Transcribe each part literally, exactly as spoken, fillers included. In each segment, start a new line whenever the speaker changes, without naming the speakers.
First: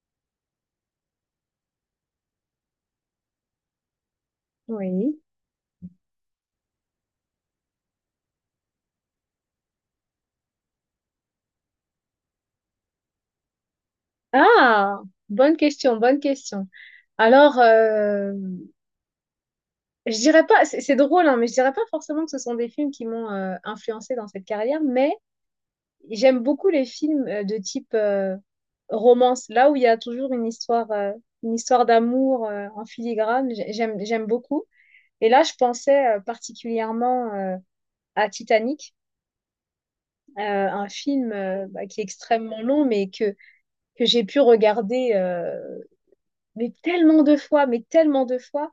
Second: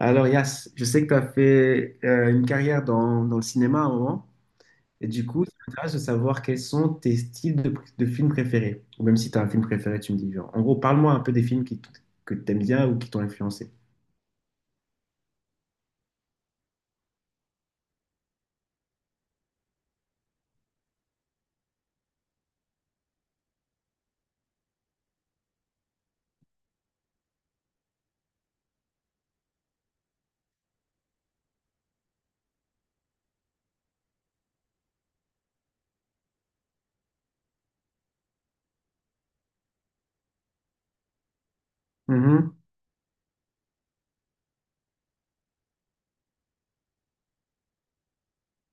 Alors, Yas, je sais que tu as fait euh, une carrière dans, dans le cinéma à un moment, et
Oui.
du coup, ça m'intéresse de savoir quels sont tes styles de, de films préférés. Ou même si tu as un film préféré, tu me dis. Genre. En gros, parle-moi un peu des films qui t- que tu aimes bien ou qui t'ont influencé.
Ah, bonne question, bonne question. Alors, euh, je dirais pas, c'est c'est drôle, hein, mais je dirais pas forcément que ce sont des films qui m'ont euh, influencé dans cette carrière, mais j'aime beaucoup les films euh, de type euh, romance, là où il y a toujours une histoire, euh, une histoire d'amour euh, en filigrane. J'ai- J'aime, j'aime beaucoup. Et là, je pensais euh, particulièrement euh, à Titanic, euh, un film euh, bah, qui est
Mhm,
extrêmement long, mais que que j'ai pu regarder. Euh, mais tellement de fois, mais tellement de fois.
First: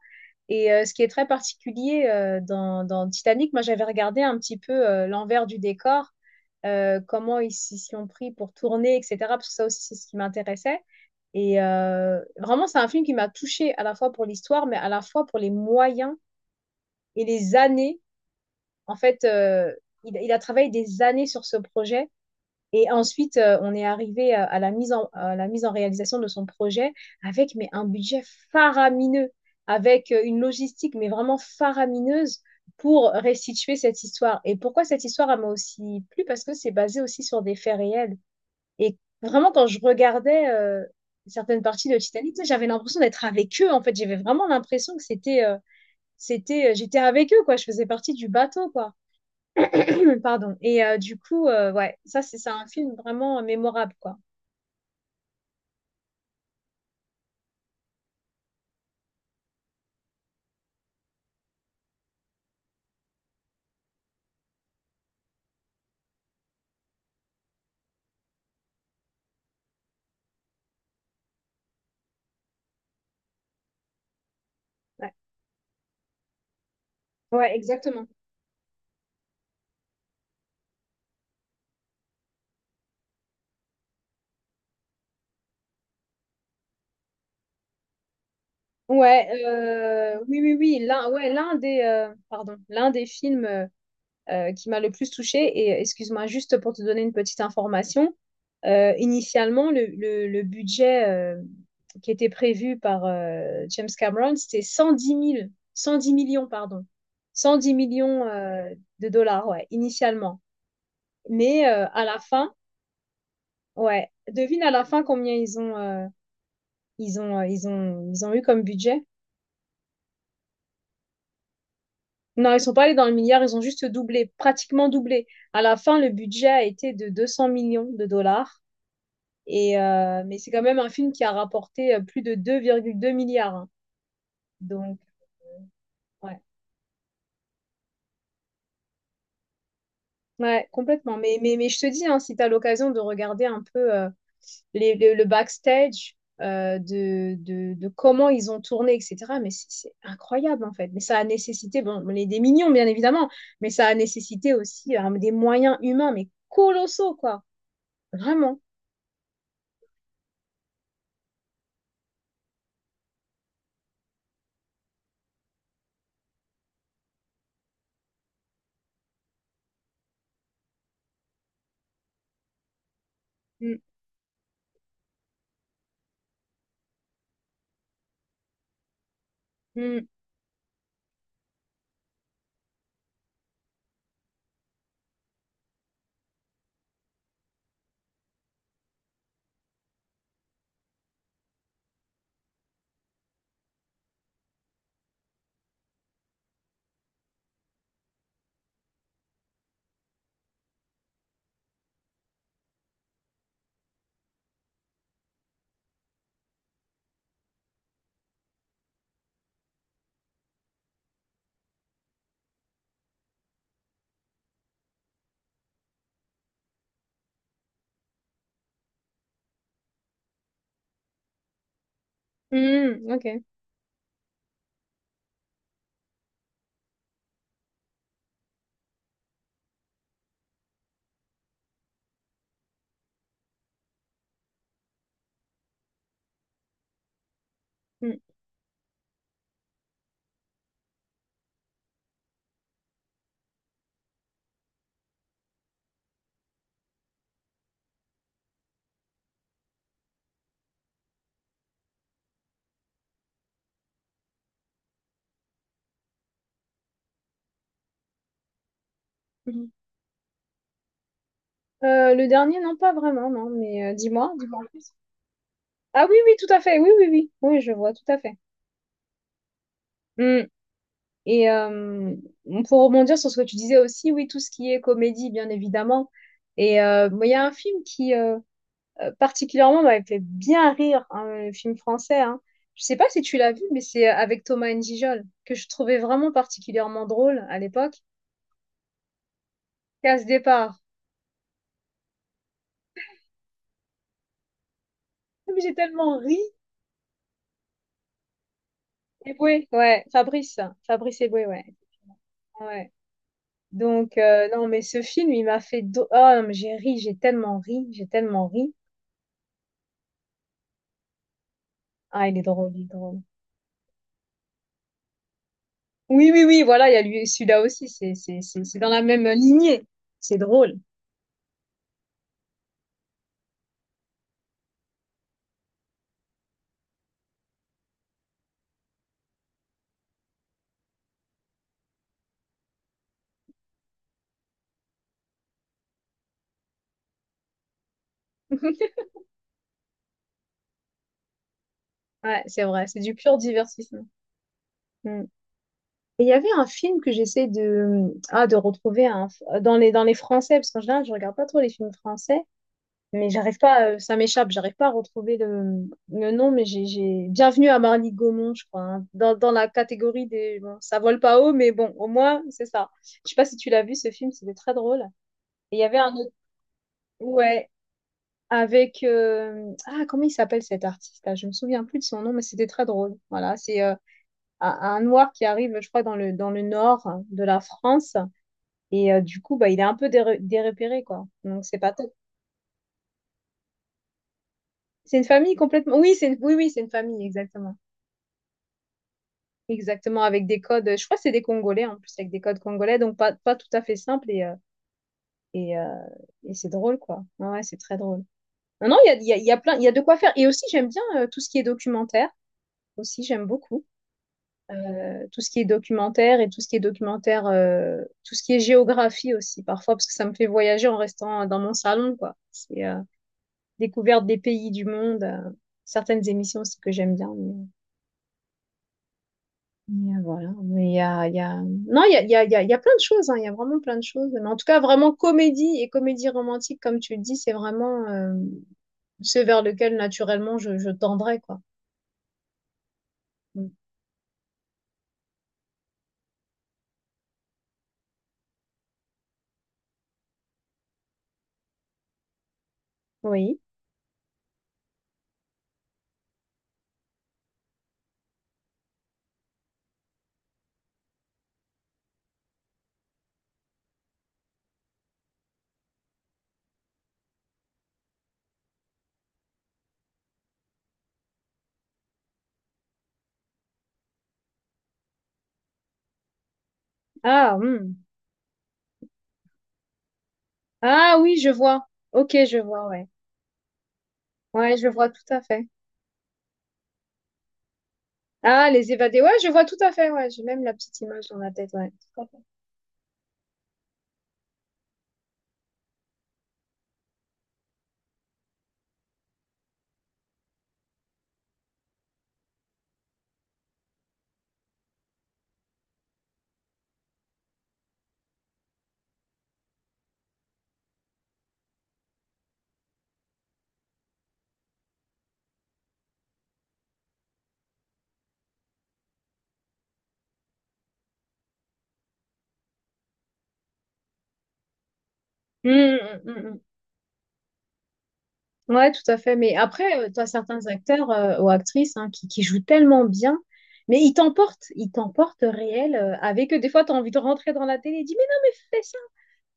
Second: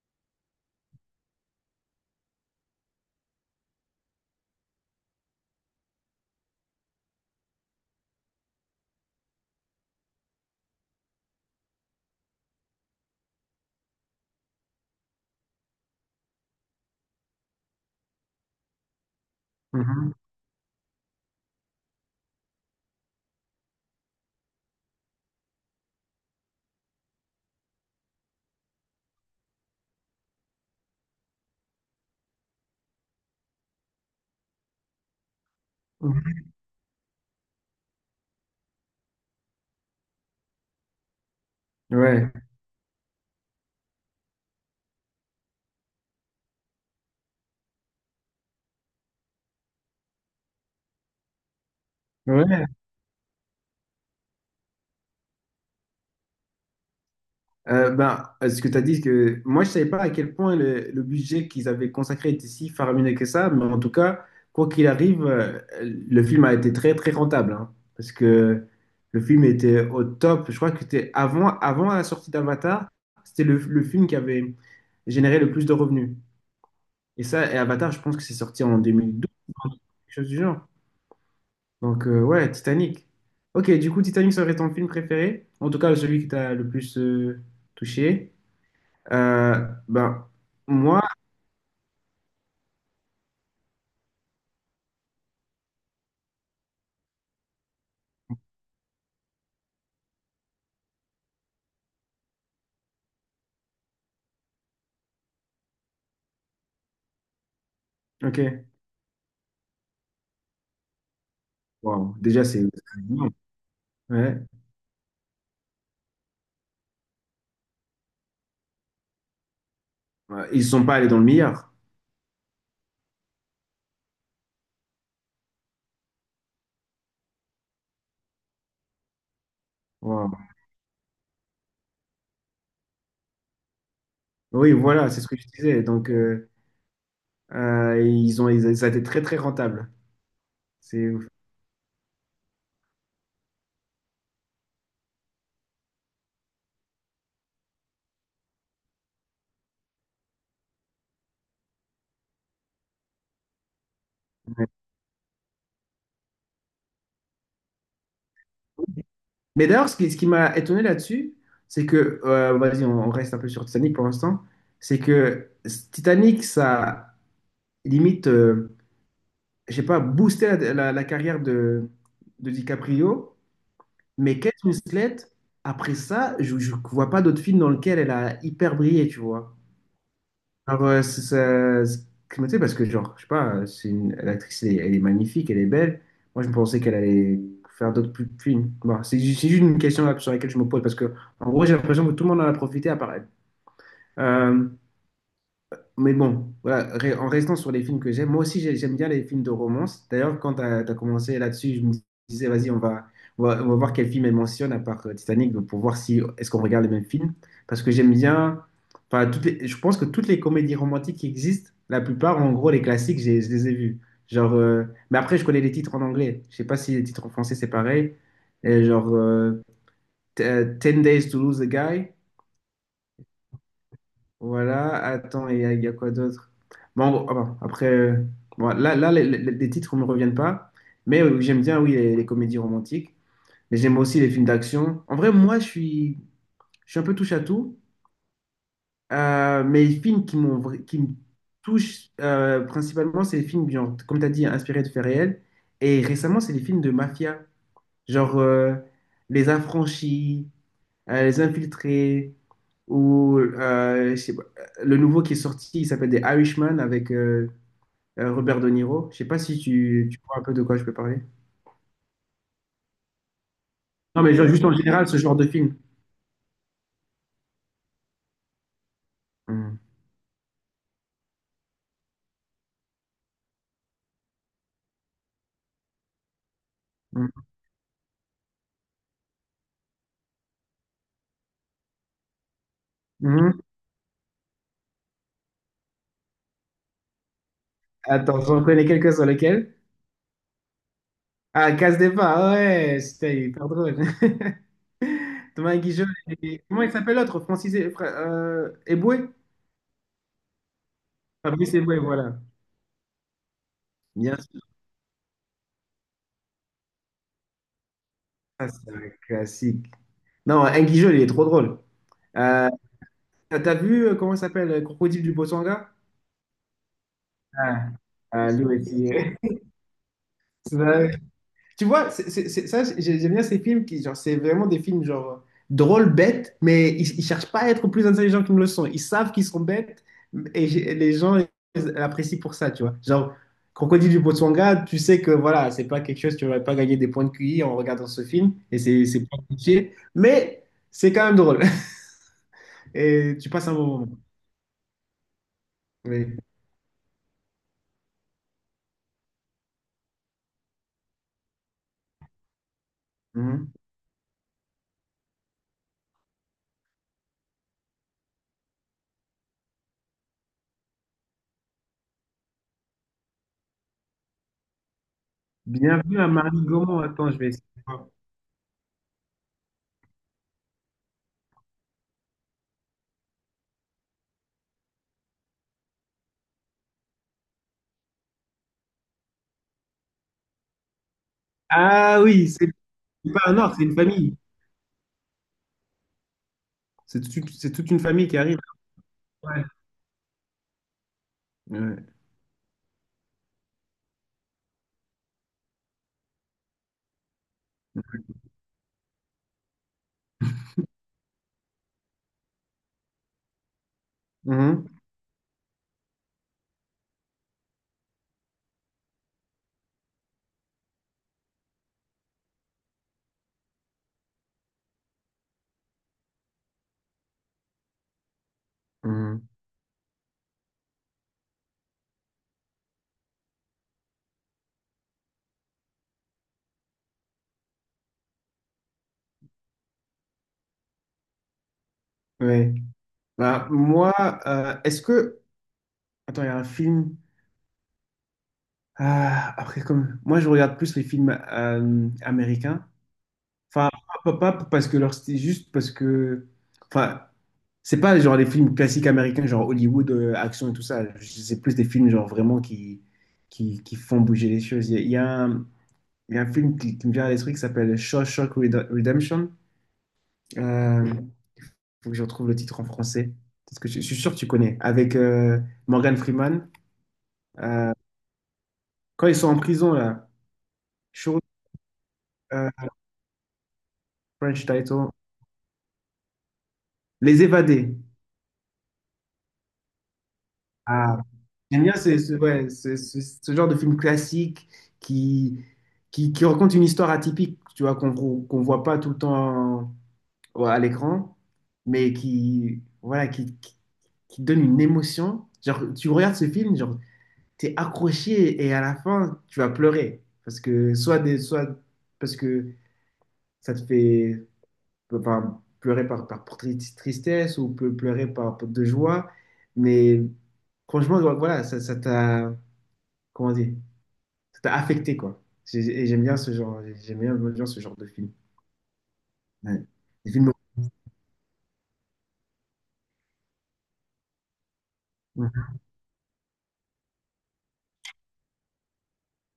Et euh, ce qui est très particulier euh, dans, dans Titanic, moi j'avais regardé un petit peu euh, l'envers du décor, euh, comment ils s'y sont pris pour tourner, et cetera. Parce que ça aussi c'est ce qui m'intéressait. Et euh, vraiment c'est un film qui m'a touchée à la fois pour l'histoire, mais à la fois pour les moyens et les années. En fait, euh,
mhm,
il, il a travaillé des années sur ce projet et ensuite, euh, on est arrivé à, à la mise en, à la mise en réalisation de son projet avec mais un budget faramineux, avec euh, une logistique mais vraiment faramineuse pour restituer cette histoire. Et pourquoi cette histoire elle m'a aussi plu?
mhm.
Parce que c'est basé aussi sur des faits réels. Et vraiment, quand je regardais euh, certaines parties de
Ouais,
Titanic, tu sais, j'avais l'impression d'être avec eux. En fait, j'avais vraiment l'impression que c'était euh, c'était euh, j'étais avec eux, quoi, je faisais partie du bateau, quoi, pardon. Et euh, du coup, euh, ouais, ça c'est c'est
ouais.
un film vraiment mémorable, quoi.
Euh, ben, euh, ce que tu as dit, c'est que moi, je savais pas à quel point le, le budget qu'ils avaient consacré était si faramineux que ça, mais en tout cas, quoi qu'il arrive, euh, le film a été très, très rentable, hein, parce que le film était au top. Je crois que c'était avant, avant la sortie d'Avatar, c'était le, le film qui avait
Ouais,
généré le plus de revenus. Et ça,
ouais,
et Avatar, je
exactement.
pense que c'est sorti en deux mille douze, quelque chose du genre. Donc, euh, ouais, Titanic. Ok, du coup, Titanic serait ton film préféré, en tout cas, celui qui t'a le plus euh, touché.
Ouais,
Euh,
euh,
ben,
oui, oui, oui.
moi,
L'un, ouais, l'un des, euh, pardon, l'un des films euh, euh, qui m'a le plus touchée. Et euh, excuse-moi, juste pour te donner une petite information, euh, initialement, le, le- le budget euh, qui était prévu par euh, James Cameron, c'était cent dix mille cent dix millions, pardon. Cent dix millions
ok.
euh, de dollars, ouais, initialement. Mais euh, à
Waouh,
la
déjà,
fin,
c'est. C'est énorme.
ouais,
Ouais.
devine à la fin combien ils ont, euh, ils ont, euh, ils ont, ils ont eu comme budget.
Ouais, ils ne sont pas allés dans le meilleur.
Non, ils sont pas allés dans le milliard, ils ont juste doublé, pratiquement doublé. À la fin, le budget a été de deux cent millions de dollars. Et, euh, mais c'est
Waouh.
quand même un film qui a rapporté euh, plus de deux virgule deux milliards, hein.
Oui,
Donc,
voilà, c'est ce que je
euh,
disais. Donc,
ouais.
euh, euh, ils ont, ils- ça a été très, très rentable.
Ouais,
C'est...
complètement. Mais, mais, mais je te dis, hein, si tu as l'occasion de regarder un peu euh, les- le, le backstage euh, de, de, de comment ils ont tourné, et cetera, mais c'est c'est incroyable en fait. Mais ça a nécessité, bon, les, des millions bien évidemment, mais ça a nécessité
ouais.
aussi euh, des moyens humains, mais colossaux, quoi. Vraiment.
Mais d'ailleurs, ce qui, ce qui m'a étonné là-dessus, c'est que, euh, vas-y, on, on reste un peu sur Titanic pour l'instant, c'est que Titanic, ça limite, euh, je sais pas, boosté la, la- la carrière de, de DiCaprio.
Mm,
Mais Kate Winslet, après ça, je ne vois pas d'autres films dans lesquels elle a hyper brillé, tu vois.
mm,
Alors, euh, c'est- ça- c'est- tu sais, parce que, genre, je sais pas, euh, c'est une, l'actrice, elle, est elle est magnifique, elle est belle. Moi, je pensais qu'elle allait faire d'autres plus- films. Bon, c'est ju- c'est juste une question là, sur laquelle je me pose, parce que, en gros, j'ai l'impression que tout le monde en a profité à part elle. Euh, mais bon, voilà, re- en restant sur les films que j'aime, moi aussi j'ai- j'aime bien les films de romance. D'ailleurs, quand tu as commencé là-dessus, je me disais, vas-y, on va, on va, on va voir quel film elle mentionne à part euh, Titanic donc, pour voir si est-ce qu'on regarde les mêmes films. Parce que j'aime bien, enfin, toutes les- je pense que toutes les comédies romantiques qui existent, la plupart, en gros, les classiques, j'ai- je les ai vus. Genre, euh, mais après, je connais les titres en anglais. Je sais pas si les titres en français c'est pareil. Et genre, euh, T- euh, Ten Days to Lose a Guy.
mm, ok.
Voilà, attends, et il y, a il y a quoi d'autre? Bon, bon, ah bon, après, euh, bon, là, là les, les- les titres ne me reviennent pas, mais euh, j'aime bien, oui, les, les comédies romantiques, mais j'aime aussi les films d'action. En vrai, moi, je suis, je suis un peu touche à tout,
Mm,
euh, mais les films qui m'ont, vra- qui me touchent euh, principalement, c'est les films, genre, comme tu as dit, inspirés de faits réels, et récemment, c'est les films de mafia, genre euh, Les Affranchis, euh, Les Infiltrés, ou euh, je sais pas, euh, le nouveau qui est sorti, il s'appelle des Irishman avec euh, euh, Robert De Niro. Je sais pas si
mm.
tu, tu vois un peu de quoi je peux parler.
Euh, le dernier, non, pas vraiment, non, mais euh,
Non,
dis-moi,
mais genre,
dis-moi
juste
en
en
plus.
général, ce genre de film.
Ah oui, oui, tout à fait, oui, oui, oui, oui, je vois, tout à fait.
Mhm.
Mm. Et euh, pour rebondir sur ce que tu disais aussi, oui, tout ce qui est comédie, bien évidemment. Et euh, moi, il y
Mhm.
a un film qui, euh, euh, particulièrement, m'avait fait bien rire, hein, le film français, hein. Je sais pas si tu l'as vu,
Mhm.
mais c'est euh, avec Thomas N'Gijol, que je trouvais vraiment particulièrement drôle à l'époque.
Attends, j'en connais quelques sur lesquels.
Et à ce départ,
Ah, Casse des pas, ouais, c'était hyper drôle.
mais j'ai
Thomas Guigeol
tellement ri.
et... comment il s'appelle l'autre? Francis et... Fra- euh, Eboué?
Eboué, ouais, Fabrice, Fabrice Eboué, ouais.
Fabrice Eboué, voilà.
Ouais. Donc,
Bien
euh,
sûr,
non, mais ce film, il m'a fait. do- Oh, non, mais j'ai ri, j'ai tellement ri, j'ai tellement
ça,
ri.
c'est un classique. Non, Guigeol, il est trop drôle.
Ah, il est
Euh,
drôle, il est drôle.
T'as t'as vu, euh, comment il s'appelle, euh, Crocodile du Botswana?
Oui, oui, oui, voilà, il y a lui, celui-là aussi,
Ah,
c'est c'est-
ah,
c'est-
lui
c'est dans la
aussi.
même
Euh.
lignée. C'est drôle.
C'est vrai. Tu vois, c'est, c'est- c'est- ça, j'ai- j'aime bien ces films qui, genre, c'est vraiment des films, genre, euh, drôles, bêtes, mais ils, ils cherchent pas à être plus intelligents qu'ils ne le sont. Ils savent qu'ils sont bêtes, et j'ai- les gens ils apprécient pour ça, tu vois. Genre, Crocodile du Botswana, tu sais que, voilà, c'est pas quelque chose, tu vas pas gagner des points de Q I en regardant ce film, et c'est c'est pas cliché, mais c'est quand même drôle.
Ouais, c'est vrai, c'est du pur
Et tu passes un bon
divertissement.
moment.
Mm. Et il y
Oui.
avait un film que j'essaie de, ah, de retrouver, hein, dans les, dans les français, parce qu'en général, je regarde pas trop les films français. Mais j'arrive
Mm-hmm.
pas, euh, ça m'échappe, j'arrive pas à retrouver le, le nom, mais j'ai, j'ai... Bienvenue à Marly Gaumont, je crois, hein, dans, dans la catégorie des. Bon, ça vole pas haut, mais bon, au moins, c'est ça. Je sais pas si tu l'as vu, ce film, c'était très drôle. Et il y avait un
Bienvenue à
autre.
Marie Gaumont. Attends, je vais essayer
Ouais,
de voir.
avec, euh, ah, comment il s'appelle cet artiste-là? Je me souviens plus de son nom, mais c'était très drôle. Voilà, c'est euh, un, un noir qui arrive, je crois, dans le, dans le nord de la France. Et euh, du coup, bah, il est un peu déré- dérépéré, quoi. Donc, c'est pas top.
Ah oui, c'est c'est pas un ordre, c'est une famille.
C'est une famille complètement. Oui, c'est une. Oui, oui, c'est une
C'est
famille,
tout- c'est
exactement.
toute une famille qui arrive. Ouais.
Exactement, avec des codes, je crois que c'est des Congolais en
Ouais.
plus, avec des codes congolais, donc pas, pas tout à fait simple, et, euh, et, euh, et c'est drôle, quoi. Ouais, ouais, c'est très drôle. Non, non, il y a, il y a, il y a plein, il y a de quoi faire. Et aussi, j'aime bien euh, tout ce qui est documentaire, aussi, j'aime beaucoup.
Mhm.
Euh, tout ce qui est documentaire et tout ce qui est documentaire, euh, tout ce qui est géographie aussi, parfois, parce que ça me fait voyager en restant dans mon salon, quoi. C'est euh, découverte des pays du monde, euh, certaines émissions aussi que j'aime bien. mais- euh,
Mhm.
Mais, euh, voilà. Mais il y a, il y a... Non, il y a, il y a, il y a il y a plein de choses, hein. Il y a vraiment plein de choses. Mais en tout cas, vraiment comédie et comédie romantique, comme tu le dis, c'est vraiment euh, ce vers lequel naturellement je, je tendrais, quoi.
Ouais. Bah,
Mm.
moi, euh, est-ce que. Attends, il y a un film. Ah, après, comme. Moi, je regarde plus les films euh, américains.
Oui.
Enfin, pas, pas- pas parce que leur style, juste parce que. Enfin, c'est pas genre les films classiques américains, genre Hollywood, euh, action et tout ça. C'est plus des films, genre vraiment qui, qui, qui font bouger les choses. Il y a, il y a un- Il y a un film qui, qui me vient à l'esprit qui s'appelle Shawshank Red- Redemption. Euh, Mhm. Faut que je retrouve le titre en français. Parce que je, je suis sûr que tu connais. Avec euh, Morgan Freeman.
Ah,
Euh,
hmm.
quand ils sont en prison, là.
Ah oui,
Show-
je vois. Ok, je
euh,
vois, ouais.
French
Ouais, je vois
title.
tout à fait.
Les évadés.
Ah, les évadés. Ouais, je vois tout à fait, ouais. J'ai même la petite
Ah.
image dans la tête,
J'aime
ouais.
bien ce,
Tout à
ce-
fait.
ouais, ce, ce- ce genre de film classique qui, qui, qui raconte une histoire atypique, tu vois, qu'on qu'on voit pas tout le temps ouais, à l'écran, mais qui, voilà, qui, qui, qui donne une émotion. Genre, tu regardes ce film, genre, t'es accroché et à la fin, tu vas pleurer. Parce que, soit, des, soit parce que ça te fait enfin, pleurer par, par, par tri- tristesse ou peut pleurer par, par de joie. Mais franchement, ouais, voilà, ça, ça t'a, comment dire, ça t'a affecté, quoi.
Mm,
J'ai- Et j'aime
mm,
bien
mm,
ce
mm.
genre, j'aime bien, j'aime bien ce genre de film.
Ouais, tout à fait. Mais
Ouais.
après, tu as
Des films-
certains acteurs euh, ou actrices, hein, qui, qui jouent tellement bien, mais ils t'emportent, ils t'emportent
ouais.
réel, euh, avec eux. Des fois, tu as envie de rentrer dans la télé et dis, mais non, mais fais ça,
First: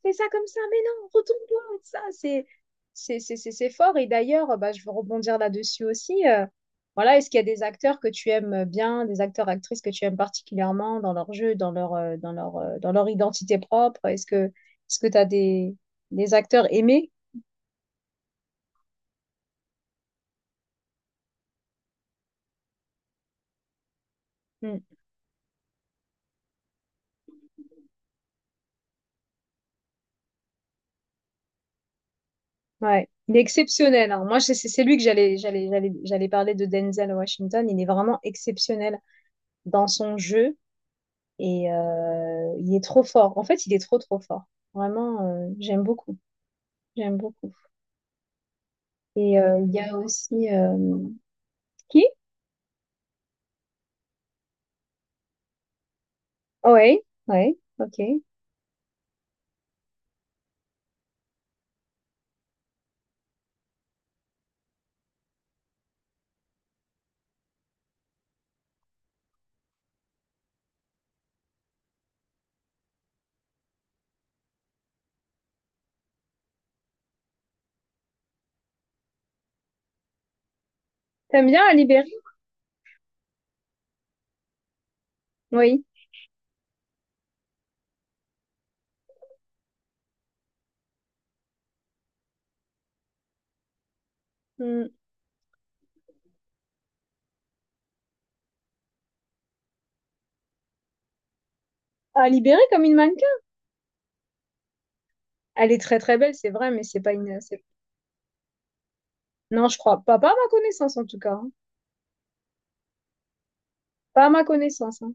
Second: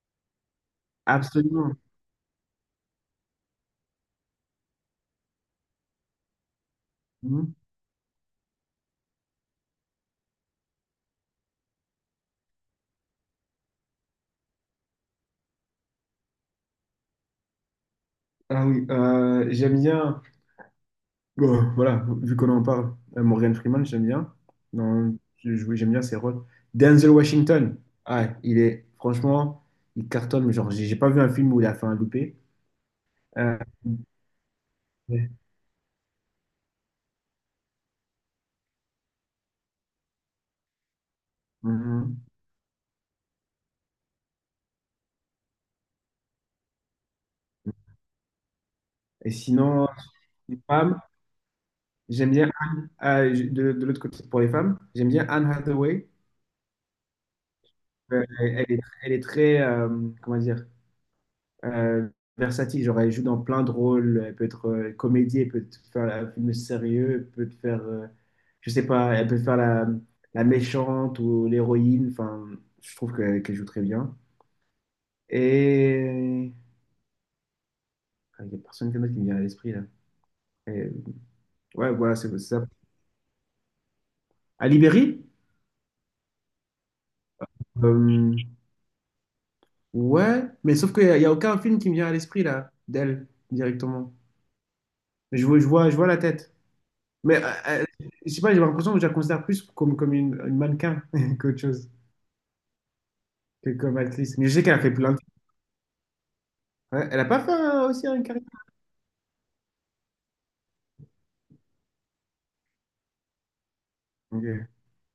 fais ça comme ça, mais non, retourne-toi,
Absolument.
ça, c'est, c'est, c'est, c'est c'est fort. Et d'ailleurs, euh, bah, je veux rebondir là-dessus aussi. Euh, voilà, est-ce qu'il y a
Mmh.
des acteurs que tu aimes bien, des acteurs, actrices que tu aimes particulièrement dans leur jeu, dans leur, euh, dans leur, euh, dans leur identité propre? Est-ce que, est-ce que tu as des, des acteurs aimés?
Ah oui, euh, j'aime bien, bon, voilà, vu qu'on en parle, euh, Morgan Freeman, j'aime bien.
Hmm.
Non, je- oui, j'aime bien ses rôles. Denzel Washington, ah, il est, franchement, il cartonne, mais genre, j'ai j'ai pas vu un film où il a fait un loupé.
Ouais, il est
Euh,
exceptionnel, hein. Moi, c'est c'est- c'est lui que
ouais.
j'allais j'allais j'allais j'allais parler de Denzel Washington. Il est vraiment exceptionnel dans son jeu et
Mhm.
euh, il est trop fort. En fait, il est trop trop fort. Vraiment, euh, j'aime beaucoup. J'aime beaucoup.
Et
Et euh, il y
sinon,
a aussi
les
euh,
femmes,
qui?
j'aime bien Anne, euh, je- de, de l'autre côté, pour les femmes, j'aime bien Anne Hathaway.
Oui, oui, ok.
Euh, elle est, elle est très, euh, comment dire, euh, versatile. Genre, elle joue dans plein de rôles. Elle peut être euh, comédie, elle peut te faire un film sérieux, elle peut te faire, euh, je sais pas, elle peut faire la, la méchante ou l'héroïne. Enfin, je trouve que- qu'elle joue très bien. Et ah, il n'y a personne qui me qui me vient à l'esprit là. Et,
T'aimes bien Ali
ouais,
Berry?
voilà, c'est c'est ça. À Libéry?
Oui.
Euh, ouais, mais sauf qu'il n'y a, il y a aucun film qui me vient à l'esprit là, d'elle directement.
Hmm.
Je vois, je vois, je vois la tête. Mais euh, euh, je sais pas, j'ai l'impression que je la considère plus comme, comme une, une mannequin qu'autre chose,
Ali Berry comme une mannequin.
que comme actrice. Mais je sais qu'elle a fait plein de trucs.
Elle est très très belle, c'est vrai, mais c'est
Ouais,
pas
elle a
une.
pas fait
c'est-
euh, aussi une carrière.
Non, je crois pas, pas à ma connaissance en tout cas, hein. Pas à ma
Ok,
connaissance, hein.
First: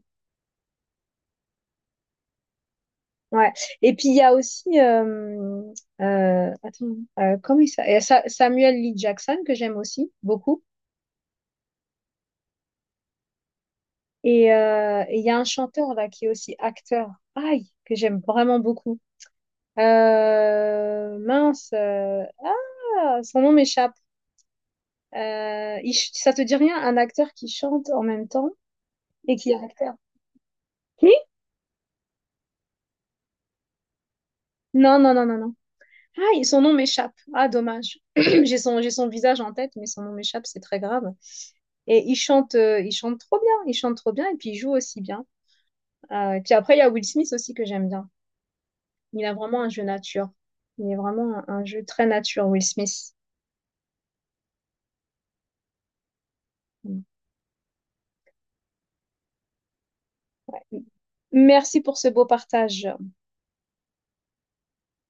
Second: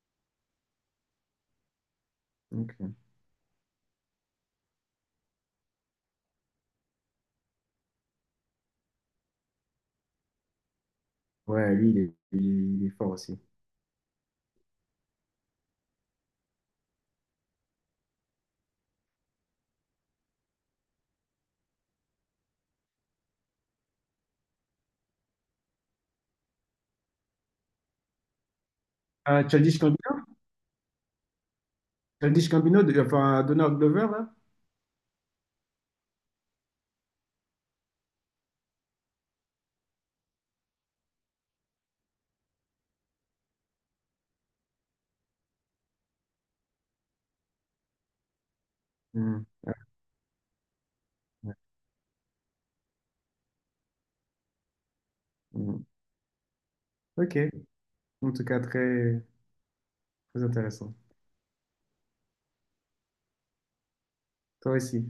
ok.
Ouais. Et puis il y a aussi euh, euh, attends, euh, comment il s'appelle? Sa- Samuel Lee Jackson, que j'aime aussi beaucoup.
Ouais, lui, il est, il est- il est fort aussi.
Et euh, et il y a un chanteur là qui est aussi acteur. Aïe, que j'aime vraiment beaucoup. Euh, mince. Euh, ah, son nom m'échappe. Euh, il ch- ça te dit rien, un acteur qui chante en même temps et
Ah,
qui est
Childish
acteur.
Gambino,
Qui?
Childish Gambino, de... enfin Donald Glover, là.
Non, non, non, non, non. Ah, son nom m'échappe. Ah, dommage. J'ai son, j'ai son visage en tête, mais son nom m'échappe, c'est très grave. Et il chante, euh, il chante trop bien, il chante trop bien et puis il joue aussi bien. Euh, et puis après, il y a Will Smith aussi que j'aime bien. Il a
Hmm.
vraiment un
Ah,
jeu nature. Il est vraiment un,
ouais.
un jeu très nature, Will Smith.
Hmm.
Mm.
Ok. En tout cas, très, très intéressant.
Merci pour ce beau partage.
Toi aussi.